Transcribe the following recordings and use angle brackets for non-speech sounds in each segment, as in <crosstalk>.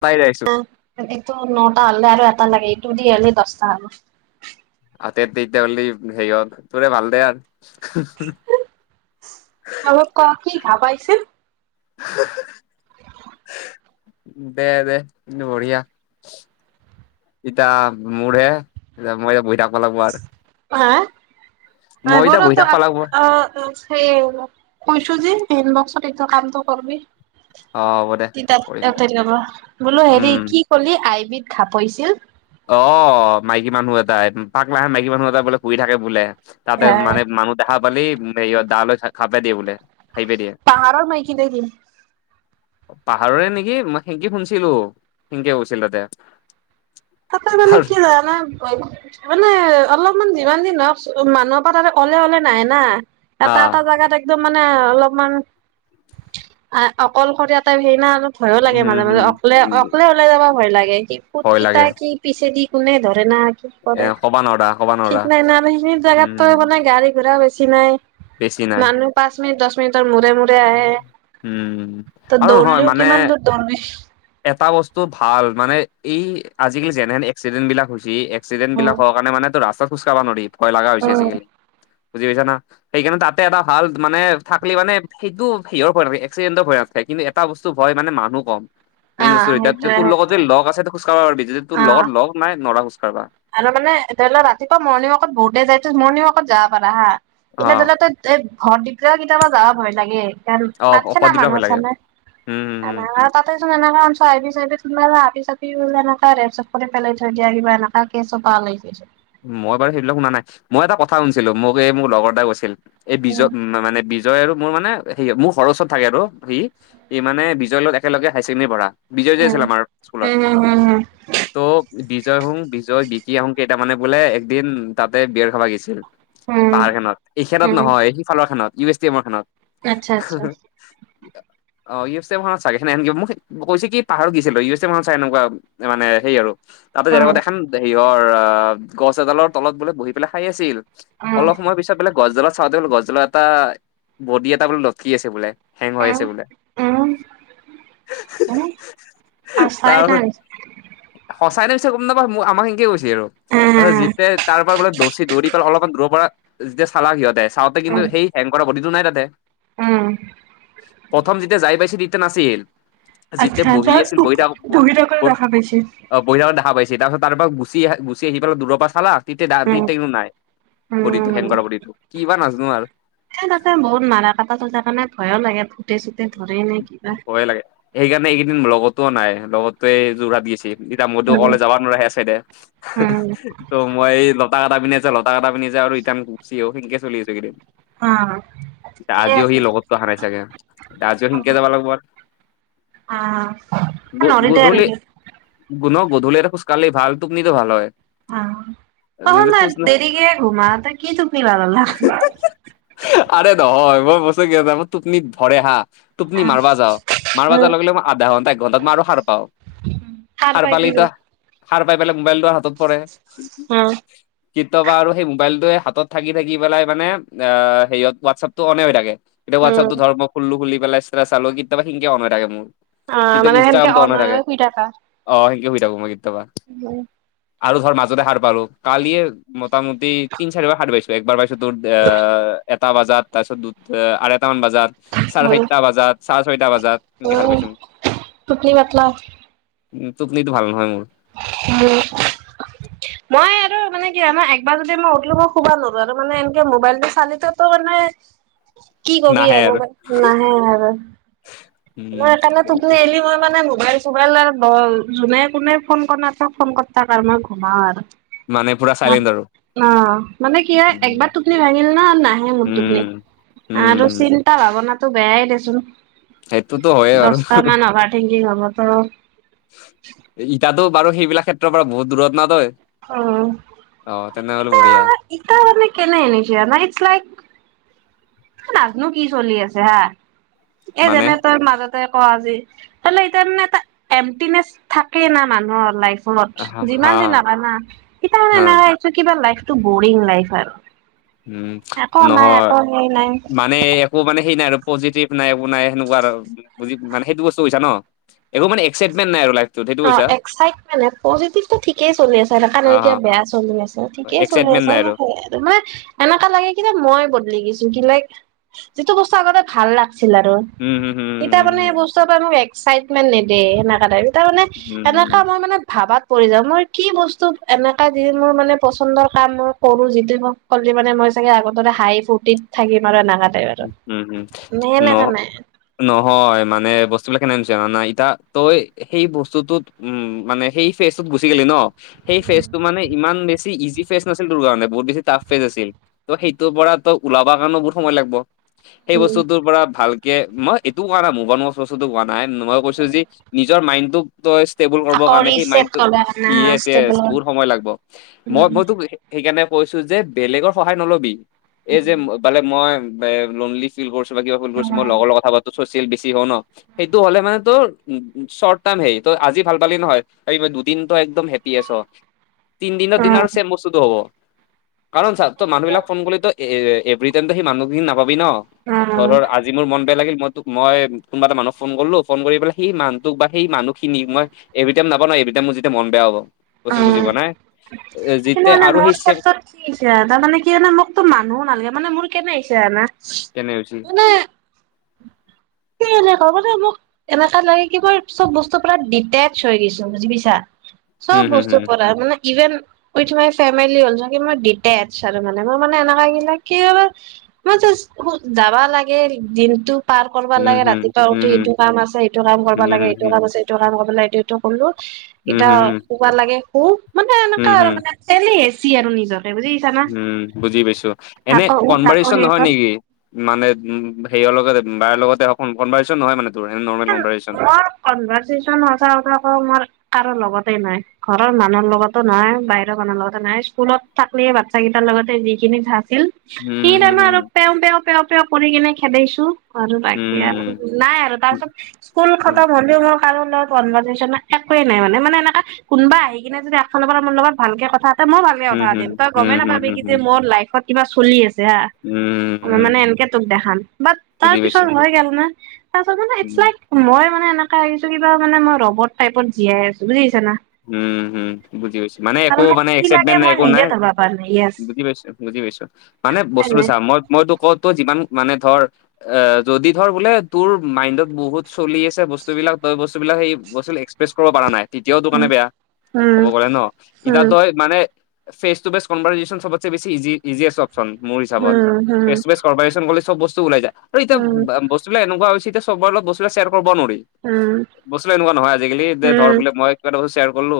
পাই <unintelligible> এইটো নটা হ'লে আৰু এটা লাগে, ইটো দি হ'লে দহটা আৰু। অ', তে-তেতিয়া হলে হেৰি হল তোৰে ভাল দে আৰু। <unintelligible> <unintelligible> দে দে, বঢ়িয়া। এতিয়া মোৰহে, এ, মই এতিয়া বহি থাকিব লাগিব আৰু। হা? আহিব ৰহ তোৰ থাকবা লাগব <unintelligible> সেই, কৈছো যে পিন বক্সত এটো কামটো কৰিবি অ হ'ব দে কৰিম দে <unintelligible> বোলো হেৰি উম কি কলি আইিবি খাপৰিছিল অ, মাইকী মানুহ এটাই, পাক লাহে মাইকী মানুহ এটা বোলে শুই থাকে বোলে। তাতে মানে মানুহ দেখা পালেই ডা লৈ ঘা-ঘাপ মাৰি দিয়ে বোলে। খাইপে দিয়ে পাহাৰৰ মাইকি নে কি? পাহাৰৰে নেকি, মই, সেনকে শুনিছিলো, সেনকে কৈছিল, তাতে। তাতে, মানে, তাৰ কি জানে, মানে, অলপ মান, যিমান, <unintelligible> মানুহৰ পৰা, ত, অলে, অলে নাই, না, অ এটা, এটা জাগাত মানে, অলপমান, অকলশৰীয়া টাইপ, হেৰি, ন? ভয়ো লাগে, উম মাজে মাজে, হম অকলে-অকলে ওলাই যাবা, ভয় লাগে, স ফুট ভয় কেইটা, লাগে কি, পিছে দি, কোনে ধৰে <unintelligible> কি এ কৰে, কবা নৰা কবা নৰা ঠিক নাই, না, সেইখিনি উম জেগাতো, মানে, গাড়ী-ঘোঁৰা বেছি নাই। বেছি নাই মানুহ পাঁচ, মিনিট দশ মিনিটৰ, <unintelligible> মুৰে-মুৰে আহে, উম আৰু নহয় দৌৰলেও, মানে কিমান দূৰ দৌৰবি? এটা বস্তু ভাল, মানে, এই, আজিকালি, যেনেহেন এক্সিডেন্ট বিলাক হৈছে এক্সিডেণ্ট অ বিলাক হোৱাৰ কাৰণেটো, ৰাস্তাত খোজকাঢ়বা নোৱাৰি, ভয় লগা হৈছে, আজিকালি। বুজি পাইছা, না? সেইকাৰণে, তাতে, এটা ভাল, মানে, থাকলি, মানে, সেইটো, সেয়াৰ <unintelligible> এক্সিডেণ্টৰ ভ কিন্তু, এটা বস্তু, ভয়, মানে, মানুহ কম, মেইন বস্তু। এতিয়া, সেইটোয়ে তোৰ লগত, যে সেইটোয়ে লগ আছে, <unintelligible> যদি, তোৰ অ লগত, লগ নাই, নৰা, খোজ কাঢ়বা। আৰু, মানে, ধৰি লওক, ৰাতিপুৱা, মৰ্ণিং ৱাকত, বহুতেই যায়, মৰ্ণিং ৱাকত যাব পাৰা, হাঁ। অ <unintelligible> তই ভৰ <unintelligible> কেতিয়াবা যাব ভয় লাগে। অ অকদিপৰা ভয় লাগে উম উম উম <unintelligible> তাতেই চোন এনে <unintelligible> মই, বাৰু, সেইবিলাক শুনা নাই। মই, এটা কথা শুনিছিলোঁ, মোক, এই, মোৰ লগৰ এটায়ে কৈছিল। এই উম <unintelligible> বিজয় আৰু মোৰ, মানে, সি মোৰ ঘৰ ওচৰত থাকে। আৰু সি, সি, মানে, বিজয়, লগত একেলগে হায়াৰ ছেকেণ্ডেৰী পঢ়া। বিজয় যে উম আছিল, আমাৰ স্কুলত, উম ত' বিজয়, হুং, বিজয়, বিকি, আহু, কেই তাৰ মানে, বোলে, একদিন, তাতে, বিয়াৰ খাবা গেইছিল। উম উম পাহাৰ খানত, এইখেনত উম উম নহয়, সিফালৰ খানত, ইউ এছ টিমাৰ খানত। আচ্ছা, আচ্ছা। অ', ইউ এছ এ মানত চা <unintelligible> মোক কৈছে, কি, পাহাৰত গৈছিলোঁ, ইউ এছ এ মানত চাই, এনেকুৱা মানে, সেই আৰু। তাৰ পাছত, উম এনেকুৱা দেখখন, হেৰিয়ৰ আহ, গছ এডালৰ তলত, বোলে, বহি পেলাই, খাই আছিল। উম অলপ সময় পিছত, বোলে, গছডালত চাওঁতে, বোলে, গছডালত এটা বডি এটা লটকি আছে, বোলে। হেং হৈ আছে, বোলে। উ, আচাই নাই। তই গম নাপাৱ, আমাক হেনকে কৈছে, আৰু। তাৰচত উম যেতিয়া তাৰ পৰা বোলে, দচি দৌৰি পেলাই অলপমান দূৰৰ পৰা যেতিয়া চালা সিহঁতে। চাওঁতে কিন্তু উম সেই হেং কৰা বডিটো নাই তাতে। উম প্ৰথম যেতিয়া যাই পাইছে নাছিল, যেতিয়া আচ্ছা বহি যার আছিল বহি থাক, <unintelligible> বহি থাকোতে দেখা পাইছে অ', বহি থাকাত দেখা পাইছি তাৰ পাছত, তাৰপৰা গুচি আহি, গুচি আহি পেলাই, দূৰৰ পৰা চালা, উম তেতিয়া <unintelligible> নাই। বডিটো, হেং উম কৰা বডিটো, কি বা নাজনো আৰু। এ, তাতে বহুত মাৰা কাটা হয়যে, সেইকাৰণে ভয়ো লাগে। চুতে ধৰে নে কিবা ভয়ে লাগে, সেইকাৰণে এইকেইদিন লগতোও নাই। লগতোৱে যোৰহাট গেইছে। এতিয়া মইতো উম অকলে যাবা নোৱাৰো সে চাইডে, উম ত' মই অ <unintelligible> ঠিকে আজিও সি আছে লগততো আহা নাই চাগে। আজিও সি অ <unintelligible> অ', নৰিদে আৰু সি। গুনু, গধূলিৰ খোছ কাৰলে ভাল, টোপনিটো ভাল হয়। আ, তহঁত যদি না খোজ দেৰিকে ঘুমা, ত কি টোপনি ভাল হ'ল না। আৰে দ <unintelligible> টুপনি ধৰে হাঁ। টোপনি মাৰবা যাওঁ, মাৰবা যোৱাৰ লগেলগে মই আধা ঘণ্টা, এক ঘণ্টাত মাৰো সাৰ পাওঁ। সাৰ পাই কি কৰ? সাৰপাই পেলাই, মোবাইলটো হাতত পৰে। কেতিয়াবা আৰু সেই মোবাইলটোৱে হাতত থাকি থাকি পেলাই মানে অ', হোৱাটছএপটো অনে হৈ থাকে। এতিয়া হোৱাটছআপটো ধৰ মই খুলিলো খুলি পেলাই ষ্টেটাছ চালো কেতিয়াবা সেইখিনিকেই অন হৈ থাকে মোৰ। কেতিয়া মানে সেনকে ইনষ্টাগ্ৰামটো অন হৈ অনয় থাকে, অ', সেনকে শুই থাকো মই কেতিয়াবা উ। আৰু ধৰ মাজতে সাৰ পালো, কালিয়ে মোটামুটি তিন চাৰিবাৰ সাৰ পাইছো, একবাৰ পাইছ তোৰ এ, এটা বজাত, তাৰপিছত দুত আঢ়ৈটা মান বজাত, চাৰে চাইত বজাত, চাৰে ছয়টা বজাত, এনকে সাৰ উম পাইছোঁ। টোপনি পাতলা উ, টুপনিতো ভাল নহয় মোৰ। ম, মই আৰু মানে কি হয়, মই একবাৰ যদি মই উঠলো, শুবা নৰো আৰু মানে এনকে মোবাইলটো চালেতো মানে কি কবি আৰু মানে, নাহে আৰু, মই উম সেইকাৰণে টোপনি আইলে মই মানে মোবাইল চোবাইল আৰু য যোনে তোনে ফোন কৰ নথাক, ফোন কৰ থাক আৰু মই ঘোমা আৰু। মানে ফুট অ', মানে কি হয়, উম একবাৰ টোপনি ভাঙিল ন নাহে মোৰ টোপনি। উম, আৰু উম। চিন্তা ভাৱনাটো বেয়াই দেচোন। সেইটোতো হয়ে বাৰু দছটা মান অভাৰ থিংকিং হ'ব তৰ। ইতাতো বাৰু সেইবিলাক ক্ষেত্ৰৰ পৰা বহুত দূৰত ন তই। অ', অ'। তেনেহ'লে ইতা, বঢ়িয়া ইতা মানে কেনে এনেকিয়া, নাইট শ্লাইট। নাজনো কি চলি আছে হা, এই মানে যেনে তই মাজত কোৱা যি, <unintelligible> এটা <unintelligible> এমটিনেচ থাকে না মানুহৰ লাইফ হা <unintelligible> হা যিমান যে নাজানা কিবা হা নাই কিবা লাইফটো বৰিং লাইফ আৰু। উ, একো নাই নহয়, একো সেই নাই মানে একো মানে সেইনাই আৰু। পজিটিভ নাই, একো নাই, সেনেকোৱা আৰু তুমি মানে সেইটো বস্তু বুজিছা ন? একো মানে এক্চাইটমেন্ট নাই আৰু লাইফ অ', এক্চাইটমেন্ট, পজিটিভটো ঠিকেই চলি আছে, দেখা নাইকিয়া অ', বেয়া চলি আছে, ঠিকেই চলি এক্সাইটমেণ্ট আছে। নাই আৰু <unintelligible> এনেকা লাগে কিনে মই বদলি গেছো। দু লাইক, যিটো বস্তু আগতে ভাল লাগ চিলা দ, উম, হম, হম, এতিয়া হম, মানে হম, বস্তু পৰা মোক এক্চাইটমেন্ট নেদে, সেনেকা টাইপ। তাৰমানে, হম, হম, এনেকা মই মানে ভাবাত মই কি বস্তু এনেকা যি মোৰ মানে পচন্দৰ কাম মই কৰো যিটো মোক মানে মই চাগে আগৰ দৰে হাঁহি ফূৰ্তিত থাকিম আৰু এনেকা টাইপ আৰু উম হম মানে ন সেনেকা নাই নহয় মানে বস্তুবিলাক নাই ইটা তই সেই বস্তুটোত উ মানে সেই ফেজত গুচি গেলি ন সেই ফেচ টো মান ইমান বেছি ইজি ফেচ নাছিল তোৰ কাৰণ, বহুত বেছ টাফ ফেচ আছিল ত' সেইটোৰ পৰা ত ওলা হবা কাৰনে বহুত সময় লাগব সেই উম বস্তুৰ পৰা ভালকে মই ইটো কোৱা নাই মোভ অন বস্তুটো নাই মই কৈছো যে নিজৰ মাইণ্ডত ষ্টেবল কৰিবৰ আকৌ কাৰণে সেই ৰিচেট মাইণ্ডটো কৰা না ইয়েচ ইয়েচ ষ্টেবল বহুত সময় লাগবো মোৰ মই মইতো সেইকাৰণে কৈছো যে বেলেগৰ সহায় নলবি এই যে উম ব মই লনলি ফিল কৰিছো কিবা কৰিছে মই লগ কথা পাতো বেছি হল ন সেইটো হ'লে মানে ত উ চৰ্ট টাইম হে ত আজি ভাল পালি নহয় দুদিন তো একদম হেপি আছ তিনদিনৰ উম, দিনা আৰু চেম বস্তুটো হব। কাৰণ চা ত' মানুবিলাক ফোন কৰিলে এভ্ৰি টাইমো সেই মানুহখিনি নাই পাবি ন উম, ধৰৰ আজি মোৰ মন বেয়া লাগিল মই তোক মই কোনবা এটা মানুহক ফোনলো ফোন কৰি পেলাই সেই মানুটোক বা সেই মানুহ খিনি মই এভি টাইম নাপাও এভি টাইম মোৰ যেতিয়া মন বেয়া হব বস্তু বুজি পা নাই <unintelligible> কিন্তু যেতিয়া মানে আৰু মোৰ সেই চেম ক্ষেত্ৰত কি হৈছে মানে কি হয়ানে মোকতো মানুহো নালাগে মানে মোৰ কেনে হৈছো জানা না কেনে হৈছি। এনেকুৱা মানে মোক এনেকা লাগে কি ব চব বস্তু পৰা ডিটেচ হৈ গৈছো বুজি পিছা চব উম হুম বস্তু হুম পৰা মানে even with my family also কি মই ডিটেচ আৰু মানে মই মানে কিয় বা মটো যাবা লাগে দিনটো পাৰ কৰাব উম লাগে হুম ৰাতিপুৱা উঠি সিটো কাম আছে সেইটো কাম কৰাব উম লাগে সেইটো হুম কাম আছে এইটো কাম কৰাব লাগে এইটো সটো কৰলো উম হুম হুম উম এতিয়া হুম হুম শুুৱা লাগে শু মানে এনেকা উম আৰু হুম মানে তেলি হেচি আৰু নিজৰ উম বুজি পাইছোঁ, থাক এনে উ থাক কনভাৰচন সেই নহয় কৰ নেকি মানে উম সেয়ৰ লগত বাৰ লগতে হক কনভাৰচন নহয় মানে তোৰ নৰ্মেল কনভাৰেচন মোৰ কনভাৰচনচেন সঁচা কথা ক মোৰ কাৰো লগতে নাই ঘৰৰ মানুহৰ লগতো নহয় বাহিৰৰ মানুহৰ লগতে নাই স্কুলত থাকিলি এই বাচ্ছা কেইটা লগত লগতে যিখিনি ভাছিল উম সেইখিনি হুম টাইমতে আৰু হুম পেও পেও পেও পেও কৰি কিনে খেদেউছো আৰু বাকি আৰু হুম নাই আৰু তাৰপিছত স্কুল উম খতম হ'লেও মই কাৰো লগত কনভাৰচেন নাই মানে মানে এনেককা কোনোবা আহি কিনে যদি‌একফালৰ পৰা মোৰ লগত ভালকে কথা ত মই ভালকে উম, কথা হুম, পাতিম তই গমে হুম, হুম, নাপাবি হুম, কি যে হুম, মোৰ লাইফত কিবা চলি আছে মানে উম, এনেকে তোক দেখাম বাট তাৰ বুজি পিছত পাইছো। হৈ গল না তাৰ পাছত মে ইটচ উম, লাইক মই মানে এনেককা আহিছো কিবা মান মই ৰবট টাইপত জীয়াই আছো বুজিছ উম হম বুজি পাইছো মানে আৰু একো মোক মানে কি লাগে এক্সাইটমেণ্ট নাই মই একো নিজে নাই ধৰবা পৰা নাই য়েছ বুজি পাইছোঁ, বুজি পাইছোঁ মানে হয় বস্তুতটো নাই চা মই মইতো ক'ত ত' যিমান মানে ধৰ অ', যদি ধৰ বোলে তোৰ মাইণ্ডত বহুত চলি আছে বস্তুবিলাক বস্তুবিলাক সেই বস্তু একস্ৰেছ কৰিব পৰা নাই তেতিয়া মানে বেয়া উম ক'ব গ'লে ন ইটা ত উম ই মানে ফেচ টুে ফেচ কভাৰচেন চবতছে বেছি ইজি অপচন মোৰ হিচাপত উম উম ফেচ টু ফেচ কভাৰচেন কৰিলি চব বস্তু ওলায় যায় এতিয়া উম বস্ত এনেকুৱা হৈছে চবৰে লগত শ্বেয়াৰ কৰিব নোৱাৰি উম বস্ত গিলা এনেকুৱা নহয় আজিকালি যে উম ধৰ বোলে মই কিবা শ্বেয়াৰ কৰিলো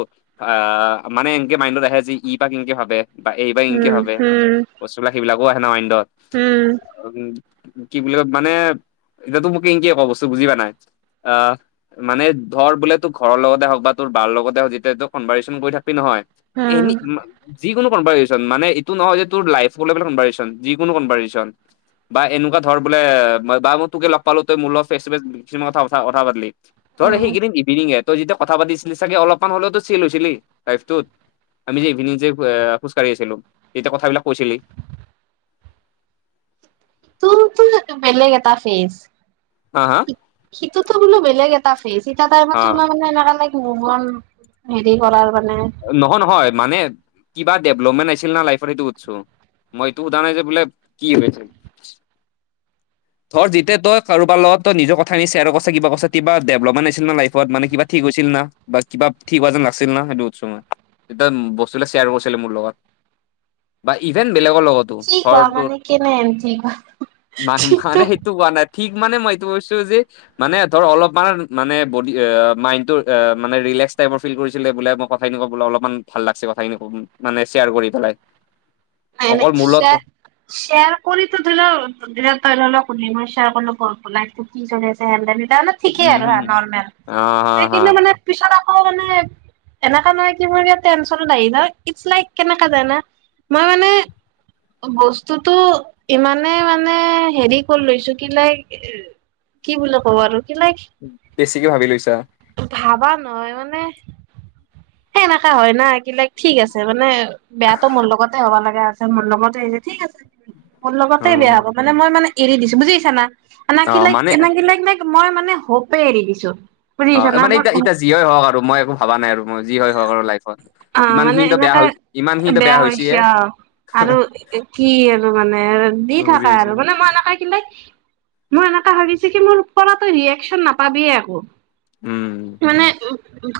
মানে এনকে মাইণ্ডত আহে যে ই বাক কেনকে ভাবে বা এই বা এনকে উম ভাবে উম বস্তুবিলাক এইবিলাকো আহে ন মাইণ্ডত উম উ কি বুলি কয় মানে এতিয়াতো মোক কেনকে কয় ক বস্তু বুজি পা নাই আহ মানে ধৰ বোলে তোৰ ঘৰৰ লগতে হওক বা বা ৰ লগত নহয় যিতিয়া ত ই কনভাৰচেন কৰি থাকিবি নহয় এনি উম যিকোনো মান এইটো নহয় যে তোৰ লাইফৰ কনভাৰচেচন যিকোনো কনভাৰচেন বা এনেকুৱা ধৰ বোলে বা মই তোকে লগ পালো তই মলৰ লগত ফেচ টু ফেচ কি কথা কথা পাতিলি ধৰ সেইকেইদিন ইভিনিঙে তই যেতিয়া কথা পাতিছিলি চাগে অলপমান হলেওতো চেল হৈছিলি লাইফটোত। আমি যে ইভিনিং যে খোজকাঢ়ি আছিলোঁ যেতিয়া কথাবিলাক কৈছিলি। তোৰ তোৰ বেলেগ এটা ফেজ। হা, হা? সিটোতো বোলো বেলেগ এটা ফেচ এতা হা টাইমতো মানে এনেকা নাই ইমান হেৰি কৰাৰ মানে নহয় নহয় মানে কিবা ডেভলপমেন্ট আছিল না লাইফত সেইটো সুধছোঁ। মইটো সোধা নাইযে বোলে কি হৈ আছে? ধৰ যেতিয়া তই কাৰোবাৰ লগত তই নিজৰ কথাখিনি শ্বেয়াৰ কৰ্চ কিবা কৰ্চ কিবা ডভলপমেট আছিল ন' লাইফত মানে কিবা ঠিক হৈছিল। বা কিবা ঠিক হোৱা যেন লাগিছিল না সেইটো। চো মই। তেতিয়া বস্তুবিলাক শ্বেয়াৰ কৰিছিলি মোৰ লগত। বা ইভেন বেলেগৰ লগতো, কি কোৱা ঘৰটোৰ মানে কেনে ঠিক ঠিকটো মানে সেইটো কোৱা নাই ঠিক মানে মই এইটো কৈছোঁ যে মানে ধৰ অলপমান মানে বড মাইনডৰ মানে বেলেছ টাইপৰ ফিল কৰিছিলে বোলে ম কথাখিনি ক বোলে অলপমান ভাল লাগছে কথাখিনি ক মানে শ্বেয়াৰ কৰি পেলাই। নাই নাই অকল মোৰ য়াৰ লগত শেয়াৰ কৰি তো ধৰি লও ধৰি ল' তই ধৰ সুধি <unintelligible> লাইফত কি চলি আছে সিহঁতেহে জানে। জানে ঠিকেই উম আৰু হা, হম নৰ্মেল। অ হা এ, হা কিন্তু মানে পিছত আকৌ মানে এনেকা নহয় কি মোৰ য়াত টেনচন নাই ন' ইটছ লাইক কেনেকা জাইনা। মই মানে বস্তুটো ইমানেই মানে হেৰি কৰি লৈছোঁ কি, লাইক কি বুলি ক'ব আৰু। কি লাগ কিকি ভাবি লৈছা? ভাবা নহয় মানে, সেনেকা হয় না কিলাক ঠিক আছে মানে বেয়াটো মোৰ লগতে হ'ব লগা আছে, মোৰ লগতে ঠিক আছে, মোৰ লগতে উম বেয়া হ'ব মানে মই মানে এৰি দিছোঁ। বুজিছা না অ নাকি লাইক মানে এনে কি লাইক লাইক মই মানে হপে এৰি দিছোঁ। অ' মানে এতিয়া এতিয়া যিয়েই হওক আৰু। মই একো ভাবা নাই আৰু। যি হয় হওক আৰু লাইফত। অ মানে ইমানখিনিতো বেয়া এনেকে ইমানখিনিতো বেয়া হৈছেই। হৈছে অ আৰু কি আৰু মানে দি বুজি থাকা আৰু পাইছা মানে মই এনেকে কিন্তে মই এনেকা ভাবিছোঁ কি মোৰপৰাতো ৰিয়েকচনে নাপাবিয়ে আকৌ। উম মানে উ,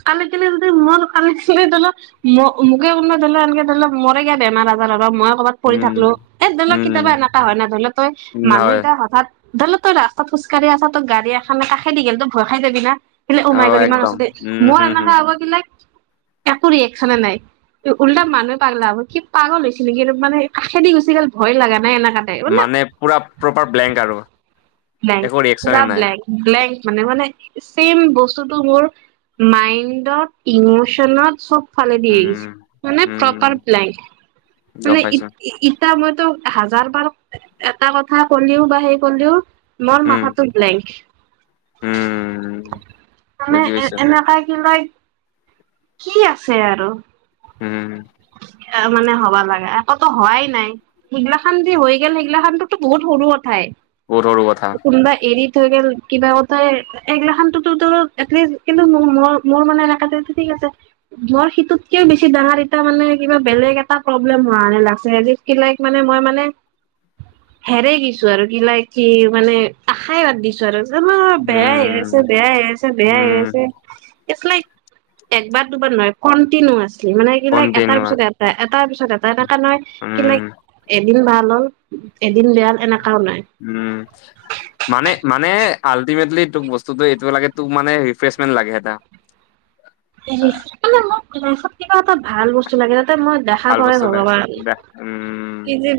কালি কিনিৰ মোৰ কালেক্স ধৰি ল ম-মোকে কোবাই ধৰিলেও এনেকে ধৰি লও মৰে কিবা বেমাৰ আজাৰ হ'ব মই ক'ৰবাত পৰি উম থাকিলোঁ। এই ধৰি ল'ক উম কেতিয়াবা এনেকা হয় না ধৰি লও তই উম মানুহ হয় এতিয়া হঠাৎ ধৰি ল' তই ৰাস্তাত খোজকাঢ়ি আছা ত' গাড়ী এখেনে কাষেদি গ'ল ত' ভয় খাই যাবি না। কিলা অ উমাই কৰি ইমান একদম ওচৰতে। উম মই হম মানে হম আগৰকিলাক একো ৰিয়কচনে নাই। উল্টা মানুহে পাগলা হ'ব, কি পাগল হৈছে নেকি মানে কাষেদি গুচি গ'ল ভয় লাগা নাই এনে মানে পুৰা প্ৰপাৰ ব্লেংক আৰু। ব্লেং। একো পোৰা ৰিয়েকচনে নাই ব্লেংক, ব্লেংক। মানে মানে চেইম বস্তুটো মোৰ মাইণ্ডত, ইমচনত চব ফালি দিয়ে গিছে, উম মানে উম প্ৰপাৰ ব্লেংক। গম মানে পাইছো এতিয়া মইতো হাজাৰ বাৰ এটা কথা কলিও বা সেই কলেওঁ মোৰ উম মাথাটো ব্লেং। উম মানে বুজি এ, পাইছো এনেকা কি লয় কি আছে আৰু। হুম। এ, মানে হবা লাগা, আকতো হোৱাই নাই। সেইগিলাখন যে হৈ গ'ল, সেইগিলাখানটোতো বহুত সৰু কথাই। বহুত সৰু কথা কোনোবা এৰি থৈ গেল কিবা কথাই এইগিলাখানোতুটো এটলিষ্ট কিন্তুো মোৰ মোৰ মানে এলেকাতে ঠিক আছে। ধৰ সিইটোতকেও বেছি ডাঙৰ এতিয়া মানে কিবা বেলেগ এটা প্ৰব্লেম হোৱাে লাগছে। কিলাইক মানে, মই মানে হেৰেই গৈছো আৰু <unintelligible> কি মানে আশাই বাদ দিছো আৰু। উম উম <unintelligible> একবাৰ দুবাৰ নহয়, কণ্টিনিউআছ। মানে কি <unintelligible> এটাৰ কণ্টিনিউৱা পিছত এটা, এটাৰ পিছত এটা এনেকা নহয় কি লাইক উম এ এদিন ভাল হ'ল এদিন বেয়া এনেকা উম, মানে, মান, আল্টিমেটলি তোক বস্তুটো এইটোৱে লাগে তোক মানে ৰিফ্ৰেচমেণ্ট লাগে এটা। <unintelligible> মানে মোক কিবা এটা, কিবা এটা ভাল বস্তু লাগে <unintelligible> মই দেখা ভাল পাওঁৱে বস্তু লাগে ভগৱান, উম কি যে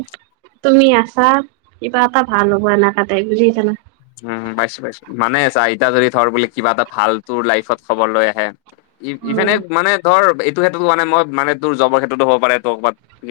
তুমি আছা, কিবা এটা ভাল হ'ব এনেকুৱাতোই, বুজিছানা? উম, পাইছোঁ পাইছোঁ, মানে চা এতিয়া যদি ধৰ বুলি কিবা এটা ভাল তোৰ লাইফত খবৰ লৈ আহে ই-ইফেনে উম মানে ধৰ এইটো ক্ষেত্ৰতো হোৱা নাই মই মানে তোৰ জবৰ ক্ষেত্ৰতো হ'ব পাৰে ত' কৰবাত